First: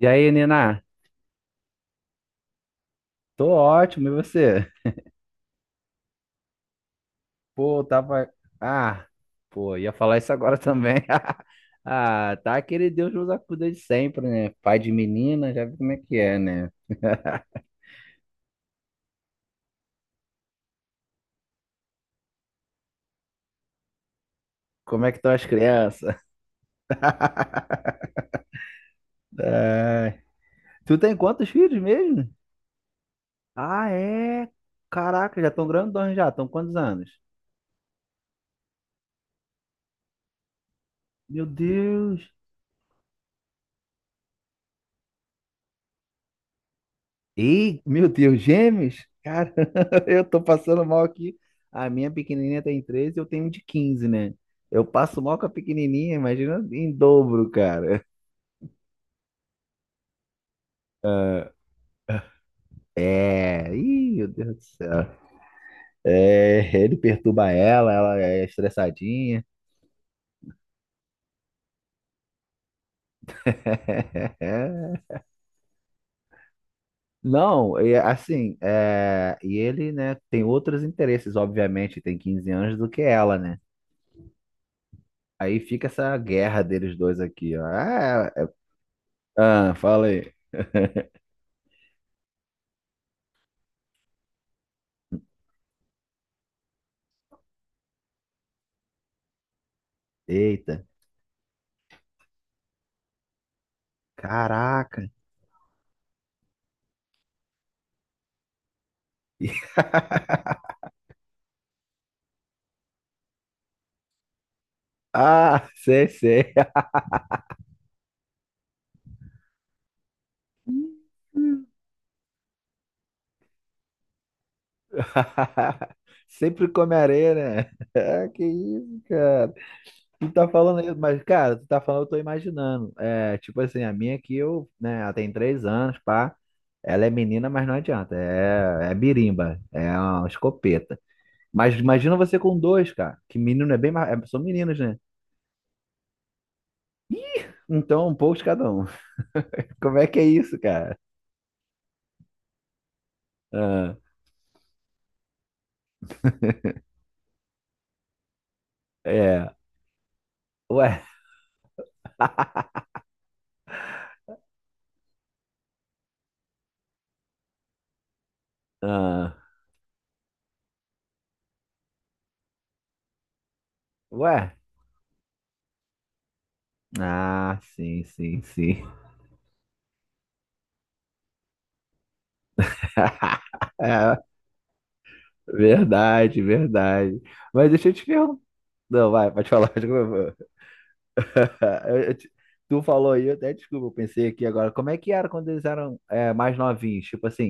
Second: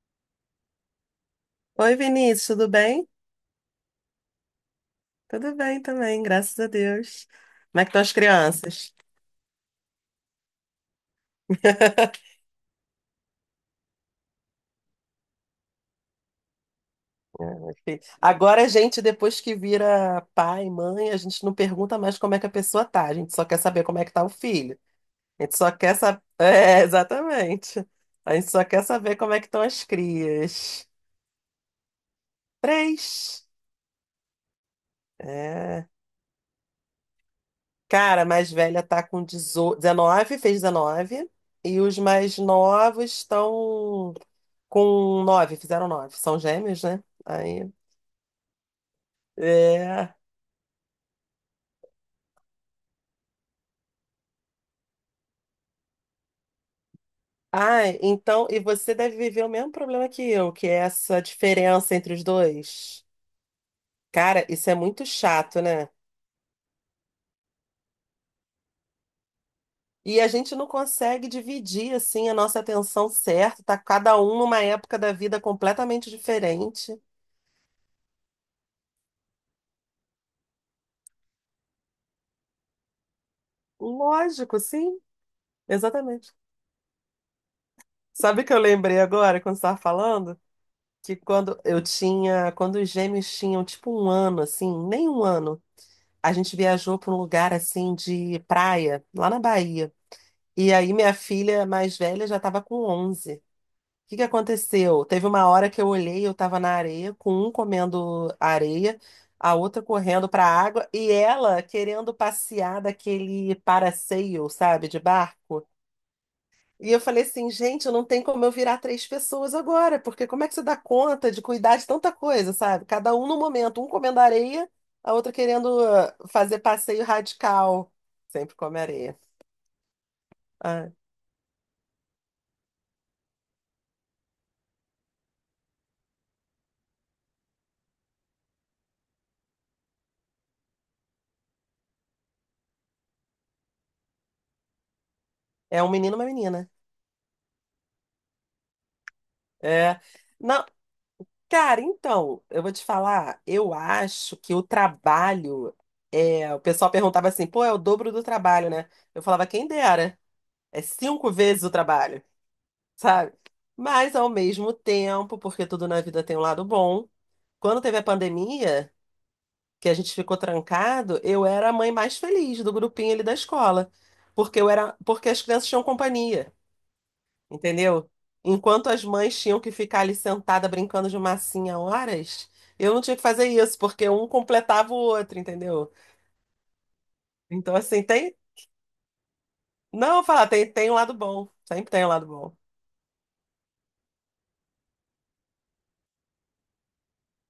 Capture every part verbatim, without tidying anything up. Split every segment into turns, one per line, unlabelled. E aí, Nina?
Oi, Vinícius, tudo bem?
Tô ótimo, e você?
Tudo bem também, graças a Deus. Como
Pô,
é que estão as
tava.
crianças?
Ah, pô, ia falar isso agora também. Ah, tá aquele Deus nos acuda de sempre, né? Pai de menina, já vi como é que é, né?
Enfim, agora a gente, depois que vira pai, mãe, a gente não pergunta mais como é que a pessoa tá, a gente só quer saber como é que tá o filho.
Como é que estão
A
as
gente só quer
crianças?
saber. É, exatamente. A gente só quer saber como é que estão as crias.
Tu tem quantos filhos mesmo?
Três.
Ah, é? Caraca, já estão
É.
grandões já, estão quantos anos?
Cara, a mais velha tá com dezo, dezenove, fez dezenove.
Meu
E os
Deus!
mais novos estão com nove, fizeram nove. São gêmeos, né? Aí.
Ei, meu Deus, gêmeos? Cara,
É.
eu tô passando mal aqui. A minha pequenininha tem treze, eu tenho um de quinze, né? Eu passo mal com a pequenininha, imagina em dobro,
Ah,
cara.
então. E você deve viver o mesmo problema que eu, que é essa diferença entre os dois.
É, ih, meu
Cara,
Deus do
isso é muito
céu.
chato, né?
É, ele perturba ela, ela é estressadinha.
E a gente não consegue dividir, assim, a nossa atenção certa. Tá cada um numa época da vida completamente diferente.
Não, é assim, é, e ele, né, tem outros interesses, obviamente, tem quinze anos do que ela, né?
Lógico, sim.
Aí fica essa
Exatamente.
guerra deles dois aqui, ó. Ah,
Sabe o
é-
que eu lembrei agora quando você
ah,
estava
fala aí.
falando? Que quando eu tinha, quando os gêmeos tinham tipo um ano, assim, nem um ano, a gente viajou para um lugar assim de praia, lá na Bahia. E
Eita,
aí minha filha mais velha já estava com onze. O que que
caraca.
aconteceu? Teve uma hora que eu olhei, eu estava na areia, com um comendo areia, a outra correndo para a água e ela querendo passear daquele paraceio, sabe, de barco.
Ah, sei, sei.
E eu falei assim, gente, eu não tem como eu virar três pessoas agora, porque como é que você dá conta de cuidar de tanta coisa, sabe? Cada um no momento, um comendo areia, a outra querendo ah, fazer
Sempre come
passeio
areia, né?
radical.
Ah, Que
Sempre come
isso,
areia.
cara. Tu tá falando
Ah,
aí, mas, cara, tu tá falando, eu tô imaginando. É, tipo assim, a minha aqui, eu, né, ela tem três anos, pá. Ela é menina, mas não adianta. É, é birimba, é uma escopeta. Mas imagina você com dois, cara. Que menino é bem mais. é- São meninos, né?
é um menino, e uma menina.
Então, um pouco de cada um. Como
É.
é que é isso,
Não,
cara?
cara, então, eu vou te falar, eu
Ah,
acho que o trabalho é, o pessoal perguntava assim, pô, é o dobro do trabalho, né? Eu falava,
é.
quem dera, é
Ué.
cinco vezes o trabalho. Sabe? Mas ao mesmo tempo, porque tudo na vida tem um lado bom, quando teve a pandemia,
Ah,
que a gente ficou trancado, eu era a mãe mais feliz do grupinho ali da escola,
ué?
porque eu era, porque as crianças tinham companhia,
Ah, sim,
entendeu?
sim, sim.
Enquanto as mães tinham que ficar ali sentada brincando de massinha horas, eu não tinha que fazer isso, porque
É,
um completava o outro, entendeu?
verdade, verdade. Mas
Então
deixa eu
assim,
te
tem,
perguntar. Não, vai, pode falar.
não, eu vou falar,
desculpa.
tem tem um lado bom, sempre
Eu-
tem um
eu
lado
te-
bom.
Tu falou aí, eu até desculpa, eu pensei aqui agora. Como é que era quando eles eram é, mais novinhos? Tipo assim,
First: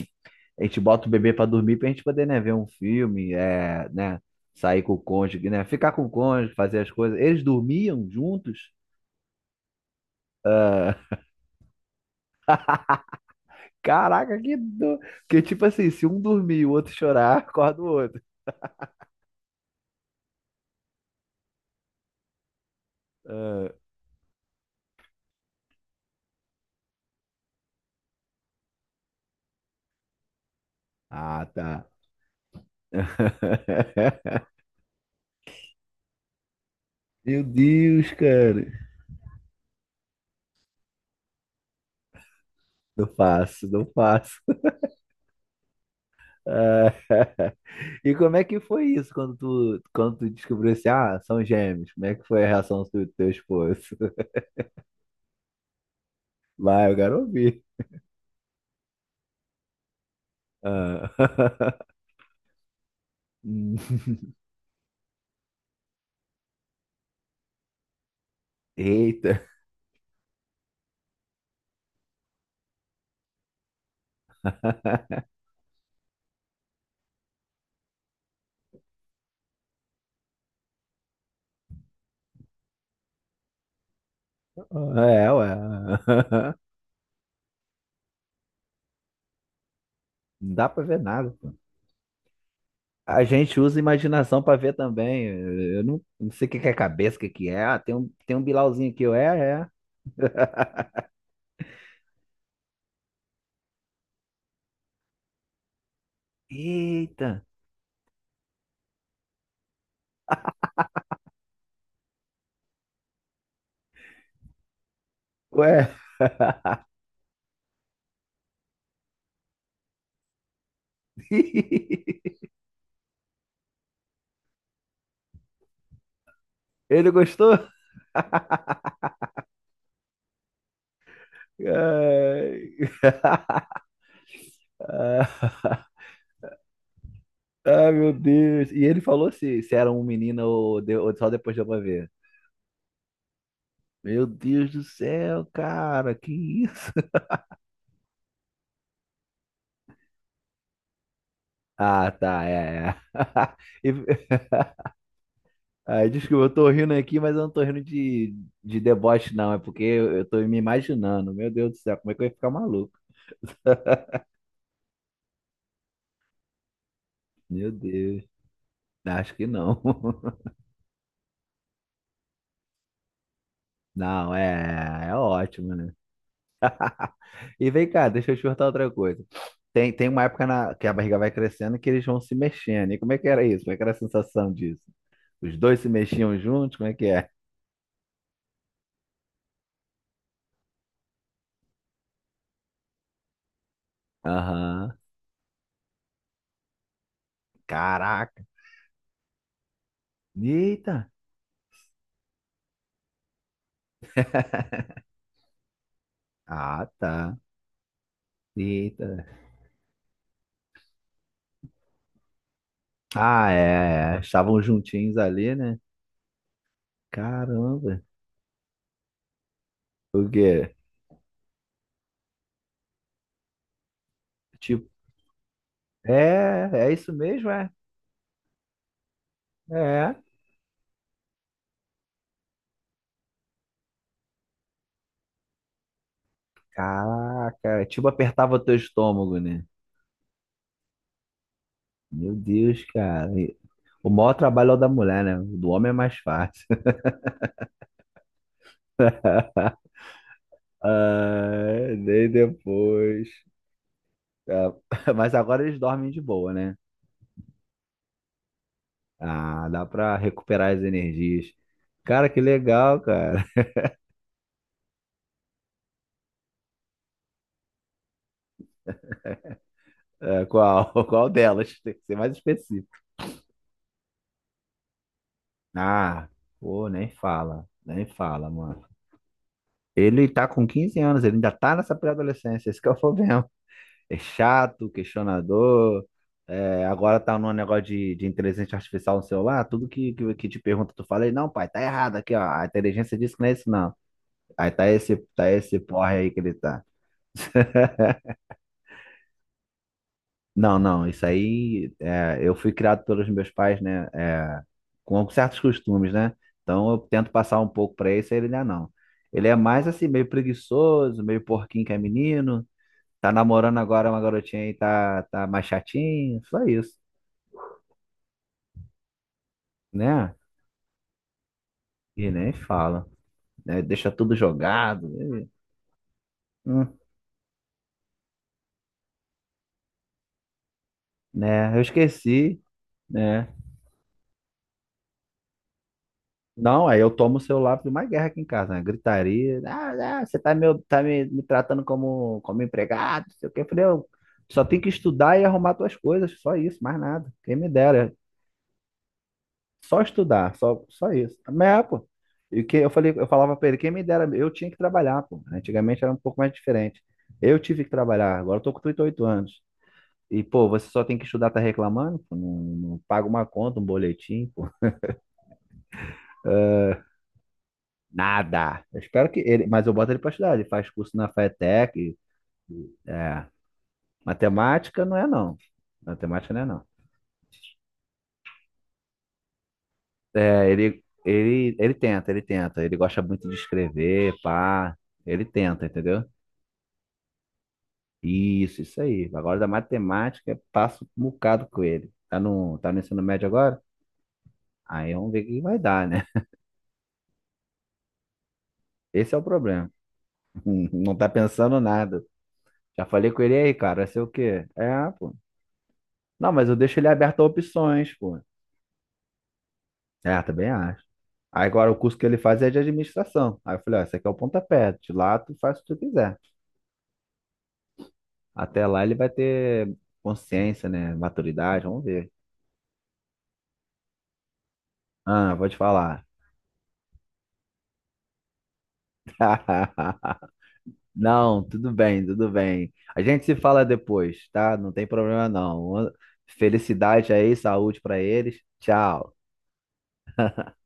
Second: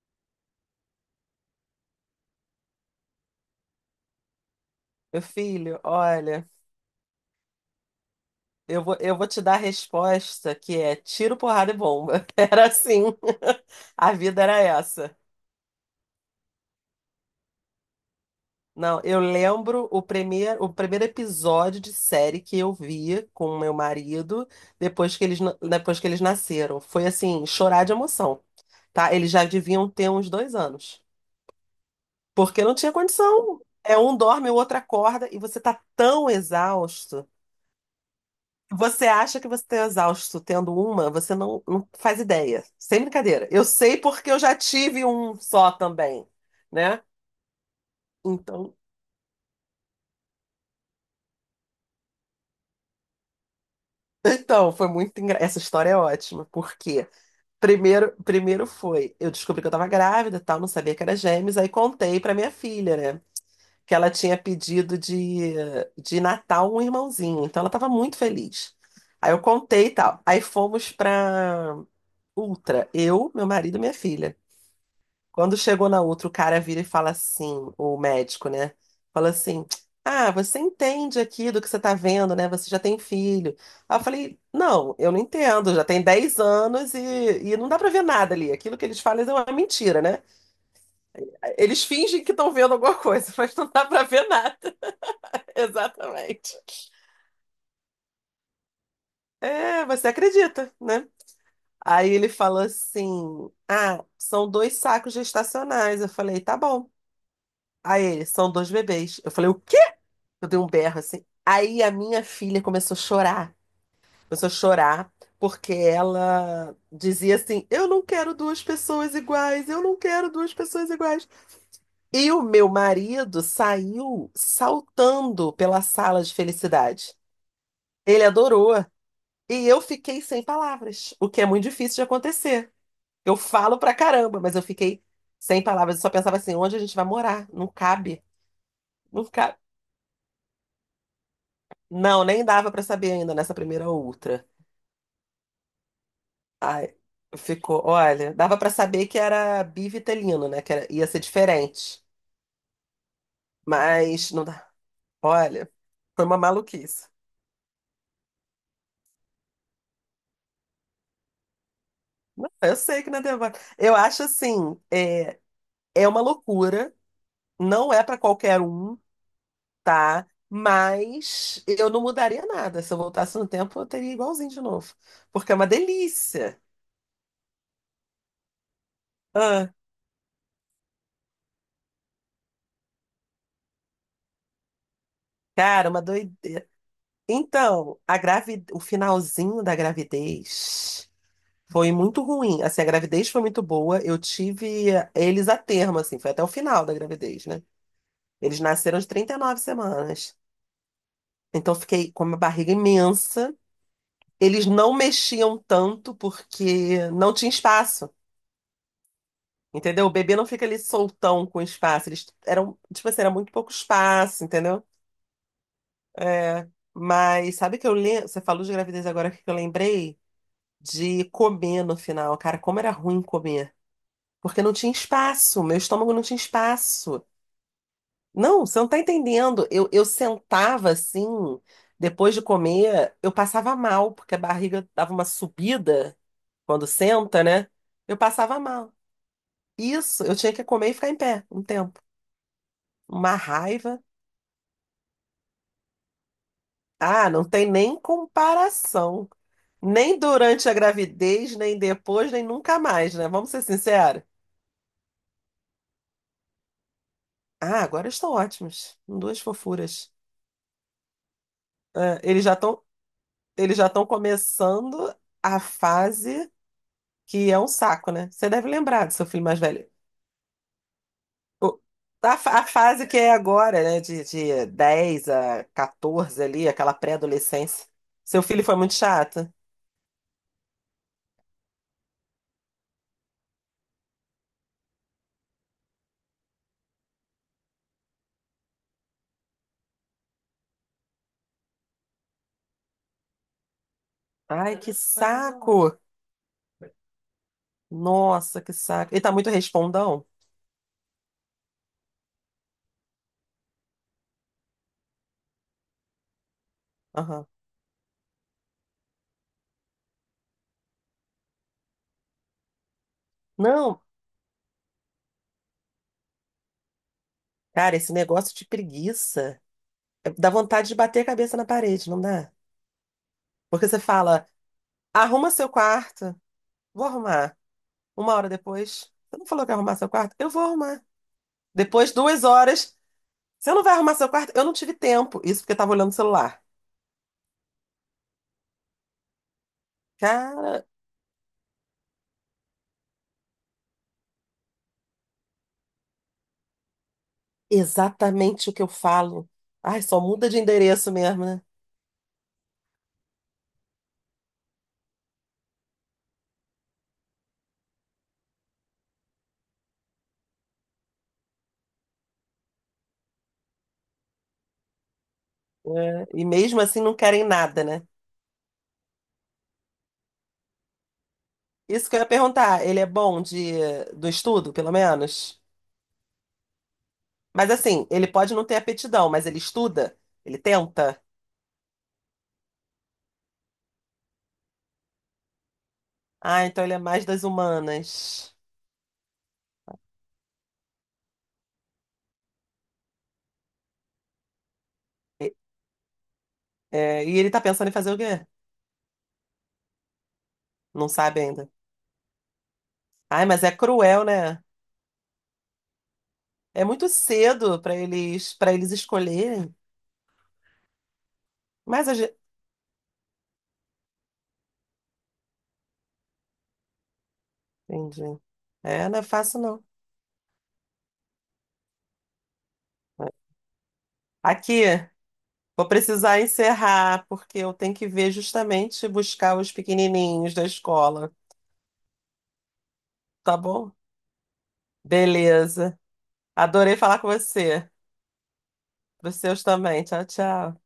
a gente bota o bebê pra dormir pra gente poder, né, ver um filme, é, né, sair com o
Meu
cônjuge, né,
filho,
ficar com o
olha,
cônjuge, fazer as coisas. Eles dormiam juntos?
Eu vou, eu vou te dar a resposta que é
Ah,
tiro, porrada e bomba. Era assim. A
caraca,
vida
que
era
do...
essa.
Porque, tipo assim, se um dormir e o outro chorar, acorda o outro.
Não, eu lembro o primeiro, o primeiro episódio de série que eu vi com o
Ah,
meu marido depois que eles, na- depois que eles nasceram. Foi assim, chorar de emoção, tá? Eles já deviam ter uns dois anos.
Ah, tá.
Porque não tinha condição. É um dorme, o outro acorda, e você tá tão exausto.
Meu Deus, cara.
Você acha que você está exausto tendo uma, você não, não faz ideia. Sem
Não
brincadeira. Eu
faço, não
sei porque eu
faço.
já tive um só também,
Ah,
né?
E como é que
Então,
foi isso quando tu, quando tu descobriu assim, ah, são gêmeos? Como é que foi a reação do teu esposo?
então foi muito engra... Essa história é ótima,
Vai, eu
porque
quero ouvir.
primeiro, primeiro foi, eu descobri que eu estava grávida, e tal, não sabia que era gêmeos, aí
Ah.
contei para minha filha, né? Que
Hum,
ela tinha pedido de, de Natal um irmãozinho, então ela estava muito feliz. Aí eu
eita.
contei e tal. Aí fomos para Ultra, eu, meu marido e minha filha, né? Quando chegou na outra, o cara vira e fala assim, o médico, né? Fala assim: ah, você entende aqui do que você tá vendo, né? Você já tem filho. Aí eu falei: não, eu não
É, ué.
entendo. Já tem dez anos e, e não dá pra ver nada ali. Aquilo que eles falam é uma mentira, né?
Não dá pra ver nada, pô.
Eles fingem que estão vendo alguma
A
coisa, mas
gente
não
usa
dá pra ver
imaginação pra
nada.
ver também. Eu não, não sei o
Exatamente.
que que é cabeça, o que que é. Ah, tem um, tem um bilauzinho aqui. Eu, é, é.
É, você acredita, né? Aí ele falou assim: ah, são dois sacos gestacionais. Eu falei: tá bom.
Eita.
Aí ele: são dois bebês. Eu falei: o quê? Eu dei um berro assim. Aí a minha filha começou a chorar. Começou a chorar porque
Ué,
ela dizia assim: eu não quero duas pessoas iguais, eu não quero duas pessoas iguais. E o meu marido saiu saltando pela sala de
ele
felicidade.
gostou?
Ele adorou. E eu fiquei sem palavras, o que é muito difícil de acontecer.
Ai,
Eu falo pra caramba, mas eu fiquei
ah,
sem palavras. Eu só pensava assim: onde a gente vai morar? Não
ah, meu
cabe,
Deus. E ele
não
falou
cabe.
se, se era um menino ou, de- ou só depois deu pra ver.
Não, nem dava pra saber ainda nessa primeira
Meu
ultra.
Deus do céu, cara, que isso?
Ai, ficou. Olha, dava pra saber que era bivitelino, né? Que era- ia ser diferente.
Ah, tá, é, é. E-
Mas não dá. Olha,
ah,
foi uma
desculpa, eu tô rindo
maluquice.
aqui, mas eu não tô rindo de, de deboche, não. É porque eu, eu tô me imaginando. Meu Deus do céu, como é que eu ia ficar
Não, eu
maluco?
sei que não é demora. Eu acho assim, é, é uma loucura.
Meu
Não é pra
Deus,
qualquer um,
acho que não.
tá? Mas eu não mudaria nada. Se eu voltasse no tempo, eu teria
Não,
igualzinho de novo.
é, é
Porque é uma
ótimo, né?
delícia.
E vem cá, deixa eu te perguntar outra coisa.
Ah,
Tem, tem uma época na, que a barriga vai crescendo que eles vão se mexendo. E como é que era isso? Como é que era a sensação disso? Os dois se
cara, uma
mexiam
doideira.
juntos? Como é que é?
Então, a gravi... o finalzinho da gravidez. Foi muito ruim. Assim, a gravidez foi muito boa. Eu tive
Aham.
eles a termo, assim, foi até o final da gravidez, né?
Caraca.
Eles nasceram de trinta e nove semanas.
Eita.
Então, eu fiquei com uma barriga imensa. Eles não mexiam tanto
Ah,
porque não
tá.
tinha espaço,
Eita.
entendeu? O bebê não fica ali soltão com espaço. Eles eram, tipo assim, era
Ah,
muito pouco
é, é.
espaço,
Estavam
entendeu?
juntinhos ali, né?
É, mas sabe que eu
Caramba.
lembro? Você falou de gravidez agora que eu lembrei
O quê?
de comer no final. Cara, como era ruim comer. Porque não
Tipo,
tinha espaço, meu estômago não tinha
é, é isso
espaço.
mesmo, é?
Não, você não tá entendendo. Eu, eu
É.
sentava assim, depois de comer, eu passava mal, porque a barriga dava uma subida quando senta, né?
Caraca. Tipo,
Eu
apertava o
passava
teu
mal.
estômago, né?
Isso, eu tinha que comer e ficar em pé um tempo.
Meu Deus, cara.
Uma
E-
raiva.
O maior trabalho é o da mulher, né? O do homem é mais fácil.
Ah, não tem nem comparação. Nem durante a gravidez, nem
Ah, nem
depois, nem nunca mais,
depois.
né? Vamos ser sinceros.
Ah, mas agora eles dormem de boa, né?
Ah, agora estão ótimos. Duas
Ah, dá
fofuras.
pra recuperar as energias.
Ah,
Cara, que
eles já estão
legal, cara.
eles já estão começando a fase que é um saco, né? Você deve lembrar do seu filho mais velho.
É, qual, qual delas?
O-
Tem que ser mais
A, fa- a
específico.
fase que é agora, né? De, de dez a
Ah,
catorze ali,
pô,
aquela
nem fala.
pré-adolescência.
Nem
Seu
fala,
filho foi
mano.
muito chato?
Ele tá com quinze anos, ele ainda tá nessa pré-adolescência, esse que é o problema. é chato, questionador. é, agora tá num negócio de, de inteligência artificial no celular, tudo que, que, que te pergunta, tu fala aí, não, pai, tá errado aqui, ó. A inteligência disse que não é isso, não. Aí
Ai,
tá
que
esse, tá esse
saco!
porre aí que ele tá.
Nossa, que saco. Ele tá muito respondão?
Não, não, isso aí é, eu fui criado pelos meus pais, né? é, com certos costumes, né? Então eu tento
Aham.
passar um pouco pra esse, aí ele não é não. Ele é mais assim, meio preguiçoso, meio porquinho que é menino, tá namorando
Não,
agora uma garotinha aí, tá, tá mais chatinho, só isso,
cara, esse negócio de preguiça.
né?
Dá vontade de bater a cabeça na parede, não
E
dá?
nem fala, né?
Porque você
Deixa tudo
fala,
jogado, e,
arruma seu quarto,
hum,
vou arrumar. Uma hora depois, você não falou que ia arrumar seu quarto? Eu vou arrumar.
né? Eu
Depois, duas
esqueci,
horas,
né?
você não vai arrumar seu quarto? Eu não tive tempo. Isso porque eu tava olhando o celular.
Não, aí eu tomo o celular para uma guerra aqui em casa, né? Gritaria, ah, ah, você tá, me,
Cara,
tá me, me tratando como, como empregado, não sei o quê. Eu falei, eu só tenho que estudar e arrumar tuas coisas, só isso, mais nada. Quem me dera,
exatamente o que eu falo.
só
Ai, só muda
estudar,
de
só,
endereço
só isso.
mesmo, né?
Mas, é, pô, e que eu falei, eu falava para ele, quem me dera, eu tinha que trabalhar, pô. Antigamente era um pouco mais diferente. Eu tive que trabalhar, agora eu tô com trinta e oito anos. E, pô, você só tem que estudar, tá reclamando? Pô? Não, não paga uma conta, um boletim, pô.
É, e mesmo assim não querem nada, né?
Nada. Eu espero que ele, mas eu boto ele pra estudar. Ele faz curso na
Isso
FATEC.
que eu ia perguntar, ele é bom
É,
de, do estudo, pelo
matemática não é, não.
menos?
Matemática não é, não.
Mas assim, ele pode não ter aptidão, mas ele estuda? Ele
É, ele,
tenta?
ele, ele tenta, ele tenta. Ele gosta muito de escrever, pá. Ele tenta, entendeu?
Ah, então ele é mais das humanas.
Isso, isso aí. Agora da matemática, passo um bocado com ele. Tá no, tá no ensino médio agora? Aí vamos ver o
E-
que vai dar, né?
é, e ele tá pensando em fazer o quê?
Esse é o problema.
Não
Não tá
sabe ainda.
pensando nada. Já falei com
Ai,
ele
mas
aí,
é
cara, vai ser
cruel,
o
né?
quê? É, pô. Não, mas eu
É
deixo ele
muito
aberto a
cedo pra
opções, pô.
eles para eles escolherem.
É, também acho. Aí agora o
Mas a
curso que ele
gente...
faz é de administração. Aí eu falei, ó, esse aqui é o pontapé, de lá tu faz o que tu quiser.
Entendi.
Até lá
É,
ele
não é
vai
fácil, não.
ter consciência, né? Maturidade, vamos ver.
Aqui,
Ah, vou te
vou
falar.
precisar encerrar, porque eu tenho que ver justamente buscar os pequenininhos da escola,
Não, tudo bem, tudo bem. A gente se
tá
fala
bom?
depois, tá? Não tem problema
Beleza.
não.
Adorei falar com
Felicidade aí,
você.
saúde pra eles.
Para
Tchau.
os seus também. Tchau, tchau.